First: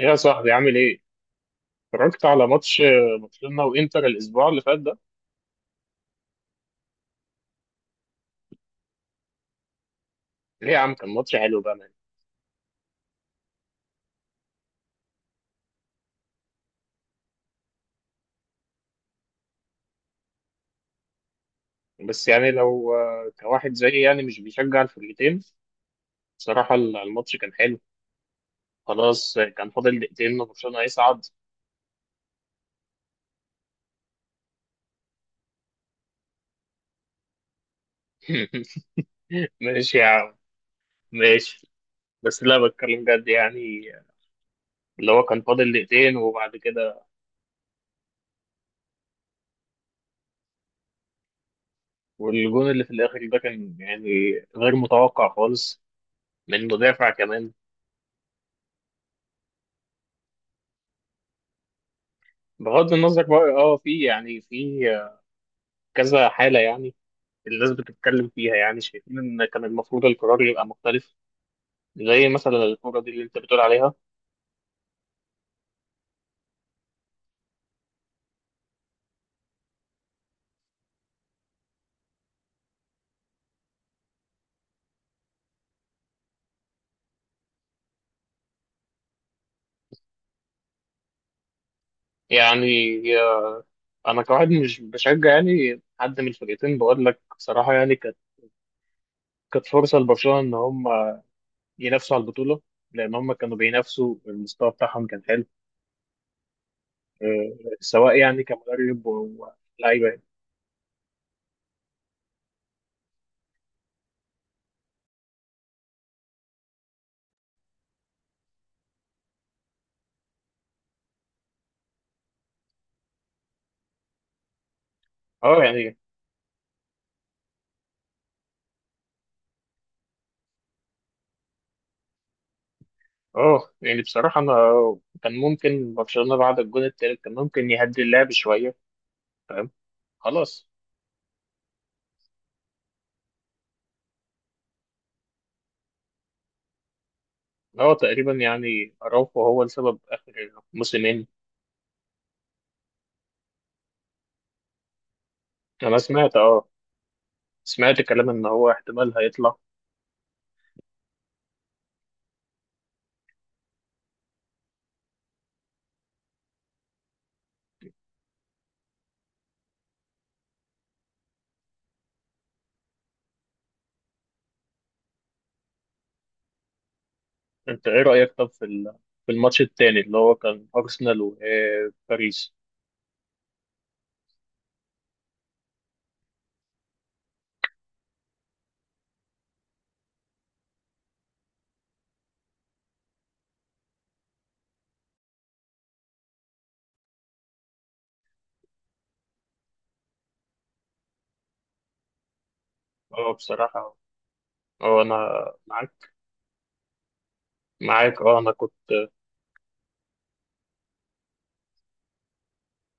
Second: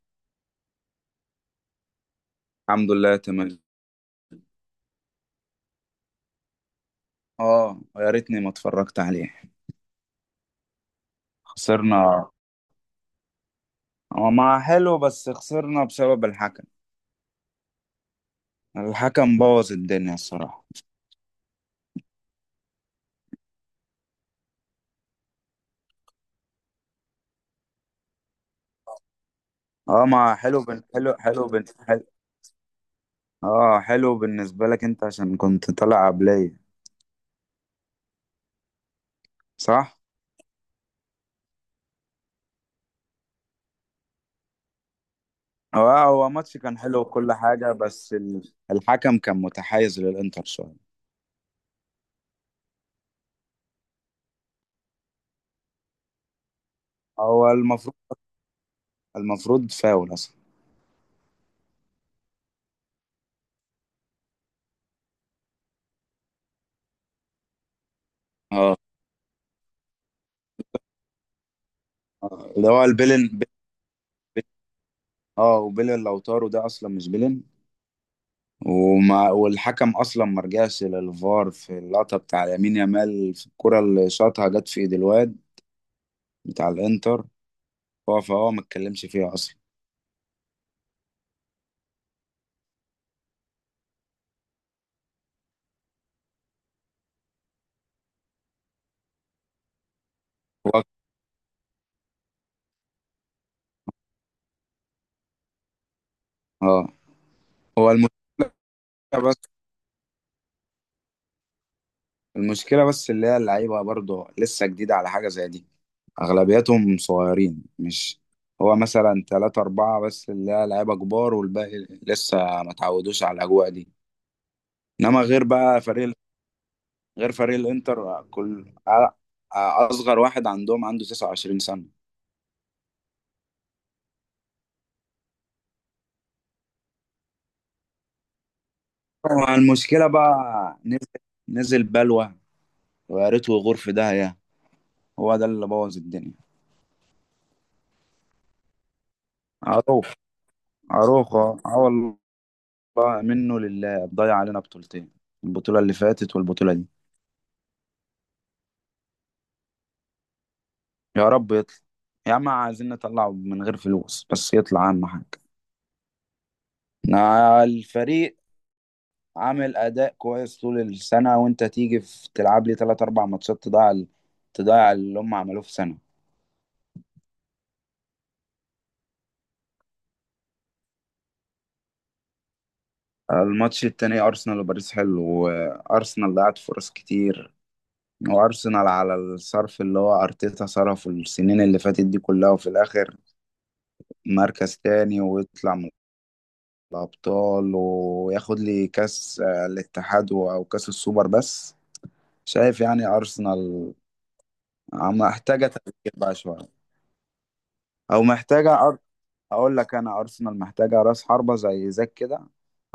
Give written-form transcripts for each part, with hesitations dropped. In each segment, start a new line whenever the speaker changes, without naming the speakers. ايه يا صاحبي عامل ايه؟ اتفرجت على ماتش
الحمد لله، تمام.
برشلونة وانتر الاسبوع اللي فات ده؟
اه، يا ريتني ما اتفرجت عليه.
ليه يا عم كان ماتش حلو بقى يعني.
خسرنا. هو ما حلو، بس خسرنا بسبب الحكم. الحكم بوظ الدنيا الصراحة.
بس يعني لو كواحد زيي يعني مش بيشجع الفرقتين، بصراحة الماتش كان حلو. خلاص كان فاضل
اه ما
دقيقتين
حلو
وبرشلونة هيصعد.
حلو حلو. اه حلو بالنسبة لك انت عشان كنت طالع قبلية. صح؟
ماشي يا عم، ماشي. بس لا بتكلم جد يعني، اللي هو كان فاضل
اه،
دقيقتين
هو
وبعد
ماتش كان حلو
كده،
وكل حاجة، بس الحكم كان متحيز للانتر شوية.
والجون اللي في الاخر ده كان يعني غير متوقع خالص، من مدافع
هو
كمان.
المفروض المفروض فاول اصلا.
بغض النظر بقى في يعني في كذا حالة، يعني الناس بتتكلم فيها،
اه،
يعني شايفين ان كان المفروض القرار يبقى مختلف، زي مثلا
اللي هو
الكوره دي اللي
البيلن
انت بتقول عليها.
اه، وبيلن لو طاروا ده اصلا مش بيلن. وما والحكم اصلا ما رجعش للفار في اللقطه بتاع يمين يامال، في الكره اللي شاطها جت في ايد الواد بتاع الانتر. هو فهو ما اتكلمش فيها اصلا.
يعني انا كواحد مش بشجع يعني حد من الفرقتين، بقول لك بصراحه يعني كانت فرصه لبرشلونه ان
هو،
هم ينافسوا على البطوله، لان هم كانوا بينافسوا، المستوى بتاعهم كان حلو،
اه. هو
سواء يعني كمدرب
المشكله بس
ولاعيبه.
المشكله بس اللي هي اللعيبه برضه لسه جديده على حاجه زي دي. اغلبيتهم صغيرين، مش. هو مثلا ثلاثة أربعة بس اللي هي لعيبة كبار، والباقي لسه ما اتعودوش على الأجواء دي. إنما غير
اه
بقى
يعني
غير فريق الإنتر، كل أصغر واحد عنده 29 سنة.
اه يعني بصراحه انا كان ممكن برشلونه بعد الجون التالت كان ممكن يهدي اللعب شويه.
هو
فاهم،
المشكلة بقى.
خلاص.
نزل نزل بلوى، ويا ريته يغور في داهية. هو ده اللي بوظ الدنيا.
هو تقريبا يعني أراوخو هو السبب
عروخ
آخر موسمين.
عروخ، اه، آه والله، منه لله، ضيع علينا بطولتين، البطولة اللي
أنا
فاتت
سمعت، أه
والبطولة دي.
سمعت كلام إن هو احتمال هيطلع.
يا رب يطلع. يا عم، عايزين نطلعه من غير فلوس، بس يطلع اهم حاجة. الفريق عامل أداء كويس طول السنة، وأنت تيجي في تلعب لي تلات أربع ماتشات تضيع تضيع اللي هم عملوه في سنة.
أنت إيه رأيك طب في في الماتش التاني اللي هو كان أرسنال وباريس؟
الماتش التاني أرسنال وباريس حلو، وأرسنال ضيعت فرص كتير. وارسنال على الصرف اللي هو ارتيتا صرفه السنين اللي فاتت دي كلها، وفي الاخر مركز تاني ويطلع من الابطال، وياخد لي كاس الاتحاد او كاس السوبر بس. شايف يعني
أه بصراحة،
ارسنال
أه أنا
محتاجه
معاك،
تغيير بقى شويه، او
أه أنا كنت.
محتاجه اقول لك، انا ارسنال محتاجه راس حربه زي زاك كده،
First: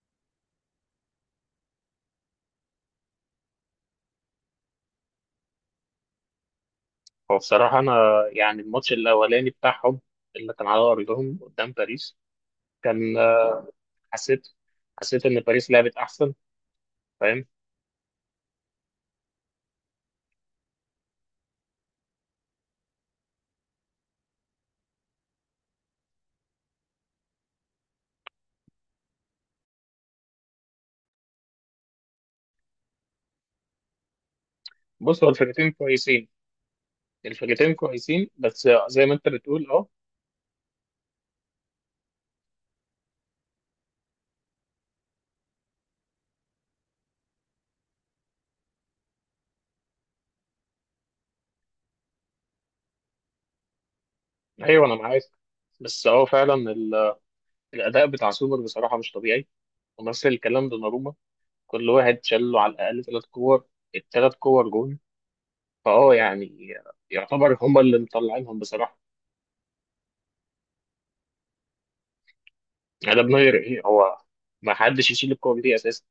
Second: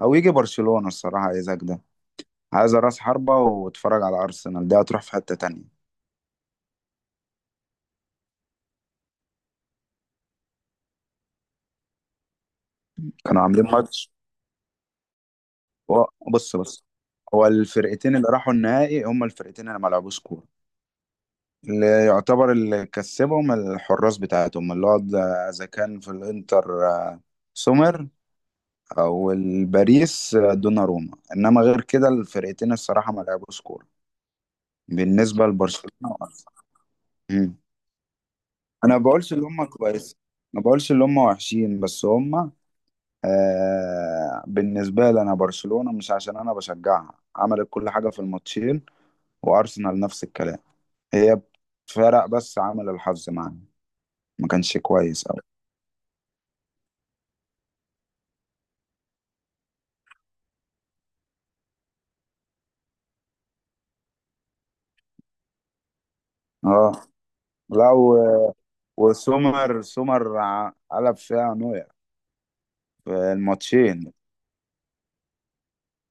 او يجي برشلونه الصراحه يا زاك ده. عايزه راس حربه، واتفرج على ارسنال ده هتروح في حته تانية.
هو بصراحة أنا يعني الماتش الأولاني بتاعهم اللي كان على أرضهم قدام باريس كان،
كانوا عاملين ماتش.
حسيت، إن باريس لعبت أحسن،
بص بص.
فاهم.
هو الفرقتين اللي راحوا النهائي هما الفرقتين اللي ما لعبوش كوره، اللي يعتبر اللي كسبهم الحراس بتاعتهم، اللي هو اذا كان في الانتر سومر، او الباريس دوناروما. انما غير كده الفرقتين الصراحه ما لعبوش كوره،
بص هو
بالنسبه
الفرقتين
لبرشلونه
كويسين،
وأرسنال. مم.
بس
انا ما
زي ما أنت
بقولش ان هم
بتقول، أه.
كويس، ما بقولش ان هم وحشين، بس هم، بالنسبه لي انا، برشلونه مش عشان انا بشجعها عملت كل حاجه في الماتشين، وارسنال نفس الكلام. هي فرق، بس عمل الحظ معانا، ما كانش
ايوه انا معاك،
كويس قوي.
بس هو فعلا الاداء بتاع سوبر بصراحه مش طبيعي، ونفس الكلام دوناروما، كل واحد شال له على الاقل ثلاث كور، الثلاث كور جون، فاه يعني
اه،
يعتبر هما
لا،
اللي مطلعينهم بصراحه،
سومر قلب فيها نوير
يعني ده
في
من غير ايه
الماتشين.
هو، ما حدش يشيل الكور دي اساسا،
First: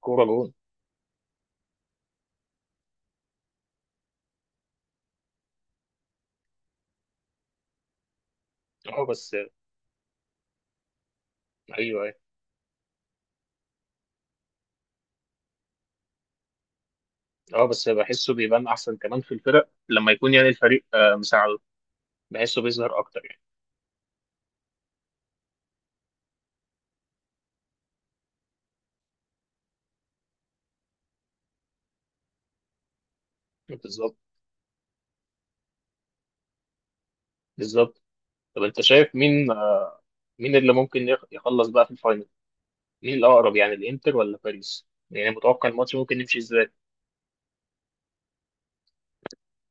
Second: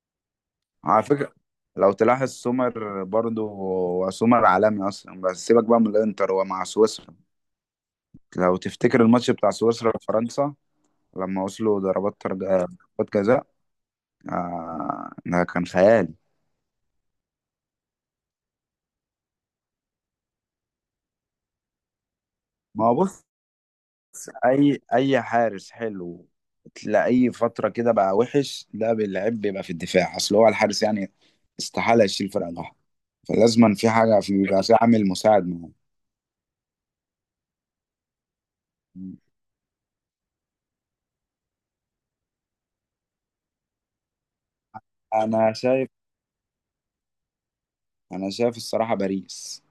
كوره جون.
على فكرة، لو تلاحظ سومر برضو، هو سومر عالمي اصلا، بس سيبك بقى من الانتر، هو مع سويسرا. لو تفتكر
اه
الماتش
بس
بتاع سويسرا وفرنسا، لما وصلوا
ايوه، أيوة.
ضربات جزاء، آه ده كان خيالي.
اه بس بحسه بيبان احسن كمان في الفرق، لما يكون يعني الفريق مساعده، بحسه
ما هو
بيظهر اكتر
بص،
يعني.
بس اي حارس حلو تلاقيه فتره كده بقى وحش. ده بيلعب بيبقى في الدفاع، اصل هو الحارس يعني استحاله يشيل فرقه لوحده، فلازما في
بالظبط،
حاجه، بيبقى في عامل مساعد معاه.
بالظبط. طب انت شايف مين، اللي ممكن يخلص بقى في الفاينل؟ ايه الاقرب يعني، الانتر ولا باريس؟ يعني
انا
متوقع
شايف
الماتش ممكن يمشي ازاي؟
انا شايف الصراحه باريس.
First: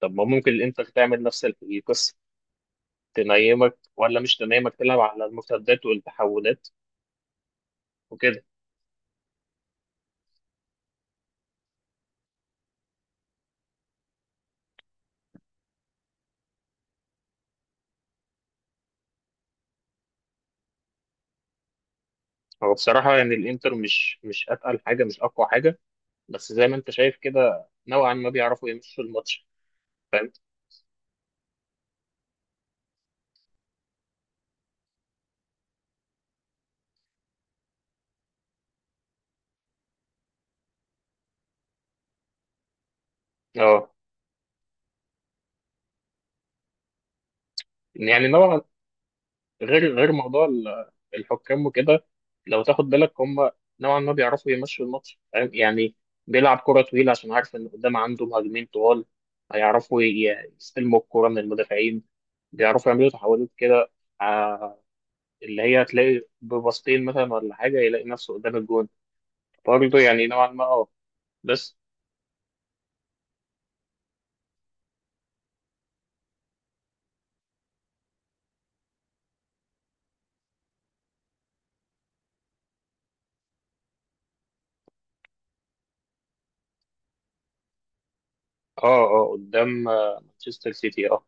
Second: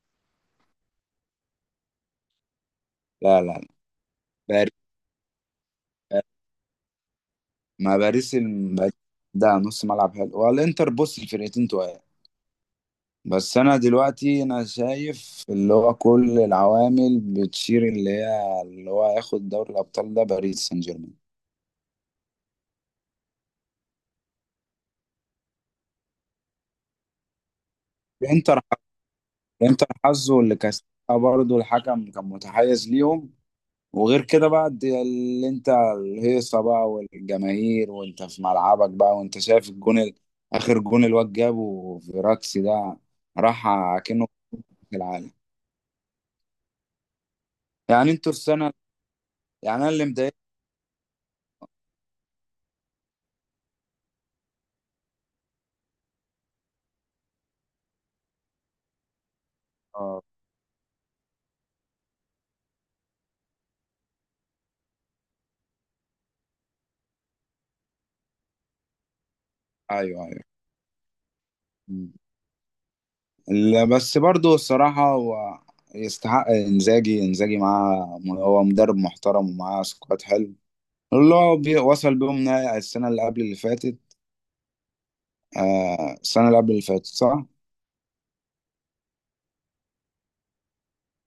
طب ما ممكن الانتر تعمل نفس القصه،
لا لا لا،
تنيمك ولا مش
باريس،
تنيمك، تلعب على المرتدات والتحولات
ما باريس
وكده.
الم- باريس ده نص ملعب حلو. والانتر، بص الفرقتين تقال، بس انا دلوقتي انا شايف اللي هو كل العوامل بتشير اللي هي اللي هو هياخد دوري الابطال ده باريس سان جيرمان.
هو بصراحه يعني الانتر مش اتقل حاجه، مش اقوى حاجه، بس زي ما انت شايف كده نوعا ما
الانتر،
بيعرفوا يمشوا الماتش،
انتر
فاهم.
حظه اللي كسبها، برضه الحكم كان متحيز ليهم. وغير كده بقى، اللي انت الهيصه بقى والجماهير وانت في ملعبك بقى، وانت شايف اخر جون، الواد جابه في راكسي ده، راح
اه
كأنه في العالم يعني.
يعني
انتوا
نوعا،
السنه يعني انا
غير
اللي
غير
مضايق.
موضوع الحكام وكده. لو تاخد بالك هم نوعا ما بيعرفوا يمشوا الماتش، فاهم؟ يعني بيلعب كرة طويلة عشان عارف إن قدام عنده مهاجمين طوال، هيعرفوا
اه،
يستلموا الكرة من المدافعين، بيعرفوا يعملوا تحولات كده، ع- اللي هي تلاقي ببسطين مثلا ولا حاجة يلاقي نفسه قدام الجون، برضه
ايوه،
يعني
ايوه.
نوعا ما. اه بس،
مم. لا، بس برضه الصراحه هو يستحق، انزاجي معاه، هو مدرب محترم ومعاه سكواد حلو. اللي هو وصل بيهم نهائي السنه اللي قبل اللي فاتت. السنة اللي قبل اللي فاتت، صح؟
اه قدام مانشستر سيتي، اه.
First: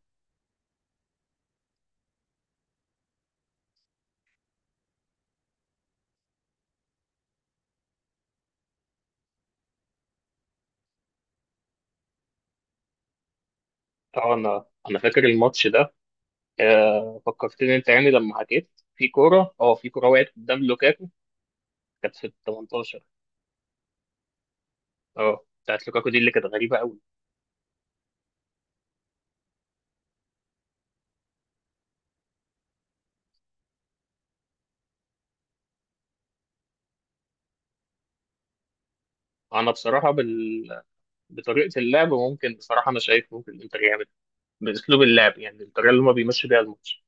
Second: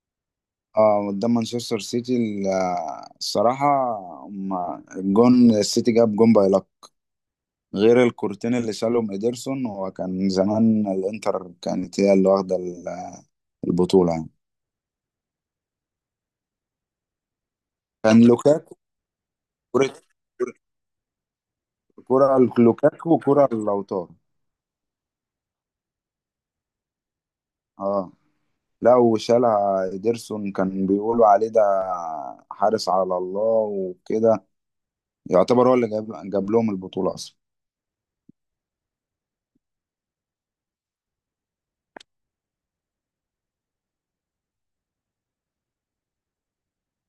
اه، قدام مانشستر سيتي، الصراحة هما الجون السيتي جاب جون باي لك، غير الكورتين اللي شالهم ايدرسون. هو كان زمان الانتر كانت هي اللي واخدة البطولة يعني.
اه انا فاكر الماتش ده، آه فكرتني انت يعني
كان
لما حكيت،
لوكاكو،
في كورة،
كرة،
وقعت قدام لوكاكو، كانت في ال
كرة
18.
لوكاكو وكرة لوتارو.
اه بتاعت لوكاكو دي اللي كانت غريبه قوي.
اه، لا وشالها ايدرسون، كان بيقولوا عليه ده حارس على الله وكده، يعتبر هو اللي جاب لهم البطولة اصلا.
انا بصراحه بطريقه اللعب ممكن، بصراحه انا شايف ممكن الانتر يعمل باسلوب اللعب، يعني الطريقه اللي هما بيمشوا بيها الماتش،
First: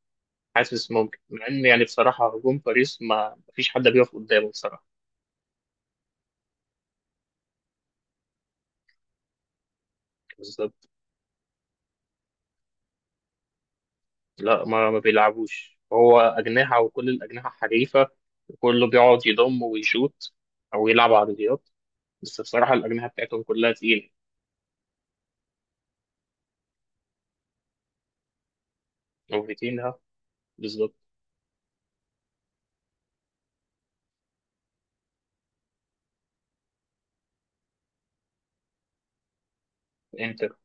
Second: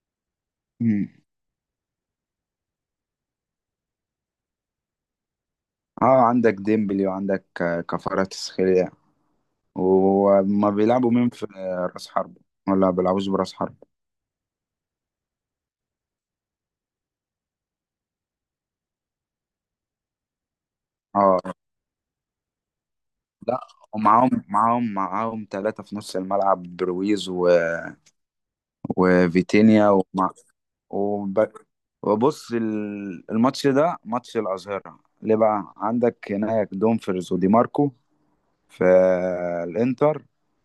حاسس ممكن مع ان يعني بصراحه هجوم باريس ما مفيش حد بيقف قدامه بصراحه.
اه عندك ديمبلي، وعندك كفاراتسخيليا، وما
بالظبط.
بيلعبوا مين في راس حرب ولا بيلعبوش براس حرب.
لا ما بيلعبوش، هو اجنحه، وكل الاجنحه حريفه، وكله بيقعد يضم ويشوت، او يلعب
اه،
عرضيات. بس بصراحه الاجنحه بتاعتهم
لا،
كلها تقيله.
معاهم ثلاثة في نص الملعب، برويز وفيتينيا
وفيتينها، بالظبط.
وب... وبص، الماتش ده ماتش الأظهرة. ليه بقى؟ عندك هناك دومفرز ودي ماركو في الإنتر،
انتر.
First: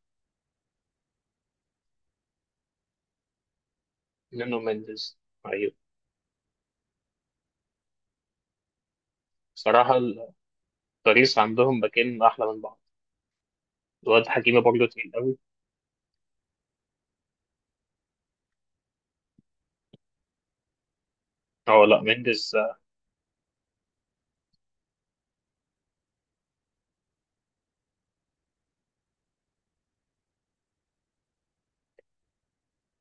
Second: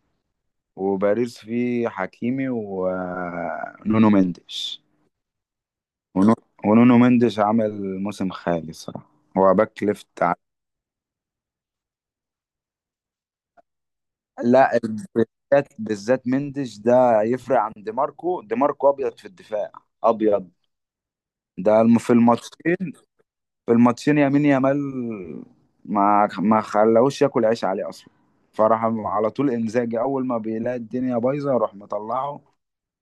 وباريس فيه حكيمي ونونو
نونو
مندش.
مينديز، ايوه.
ونو- ونونو مندش عمل موسم خالي الصراحة، هو باك
بصراحه
ليفت
باريس عندهم باكين احلى من بعض، الواد حكيمي
لا،
برضه تقيل قوي.
بالذات مندش ده يفرق عن دي ماركو. دي ماركو ابيض في الدفاع، ابيض، ده
اه لا،
في
مندز.
الماتشين، في الماتشين يمين يامال ما خلاهوش ياكل عيش عليه اصلا. فراح على طول انزاجي اول ما بيلاقي الدنيا بايظه، راح مطلعه،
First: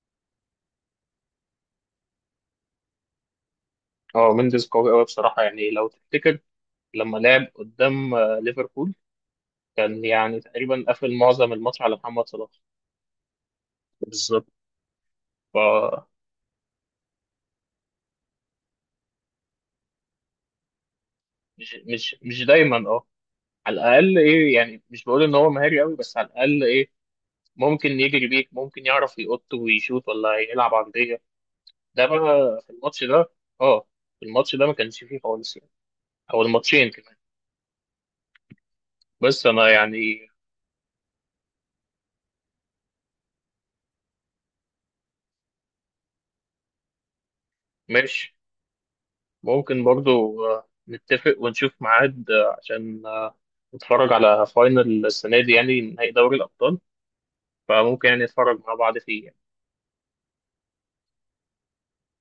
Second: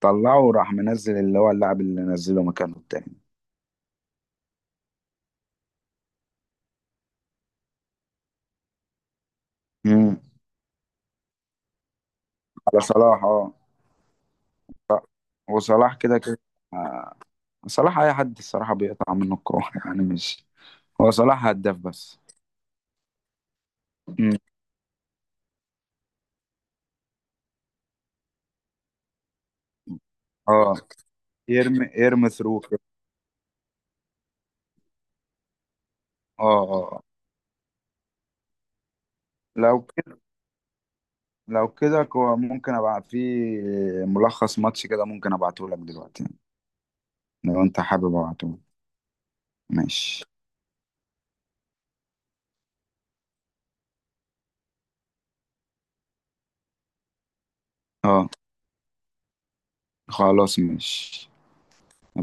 طلعه وراح منزل اللي هو اللاعب اللي نزله مكانه التاني.
اه مندز قوي قوي بصراحه. يعني لو تفتكر لما لعب قدام ليفربول، كان
مم.
يعني تقريبا قفل معظم الماتش على محمد صلاح.
على صلاح، اه.
بالظبط. ف
وصلاح كده كده. آه. صلاح اي حد الصراحه بيقطع منه الكوره يعني مش، هو صلاح هداف بس.
مش دايما اه، على الاقل
مم.
ايه، يعني مش بقول ان هو مهاري قوي، بس على الاقل ايه، ممكن يجري بيك، ممكن يعرف يقط ويشوط ولا
اه،
يلعب عرضيه. ده
يرمي ثرو
بقى في
كده.
الماتش ده، اه في الماتش ده ما كانش فيه خالص يعني، او
اه، اه،
الماتشين
آه.
كمان. بس انا
لو كده
يعني،
لو كده، ممكن ابعت فيه ملخص ماتش كده، ممكن ابعته لك دلوقتي يعني. لو انت حابب
ماشي.
ابعته.
ممكن
ماشي.
برضو نتفق ونشوف ميعاد عشان نتفرج على فاينل السنة دي، يعني نهائي دوري الأبطال، فممكن يعني
اه،
نتفرج مع بعض فيه يعني.
خلاص ماشي.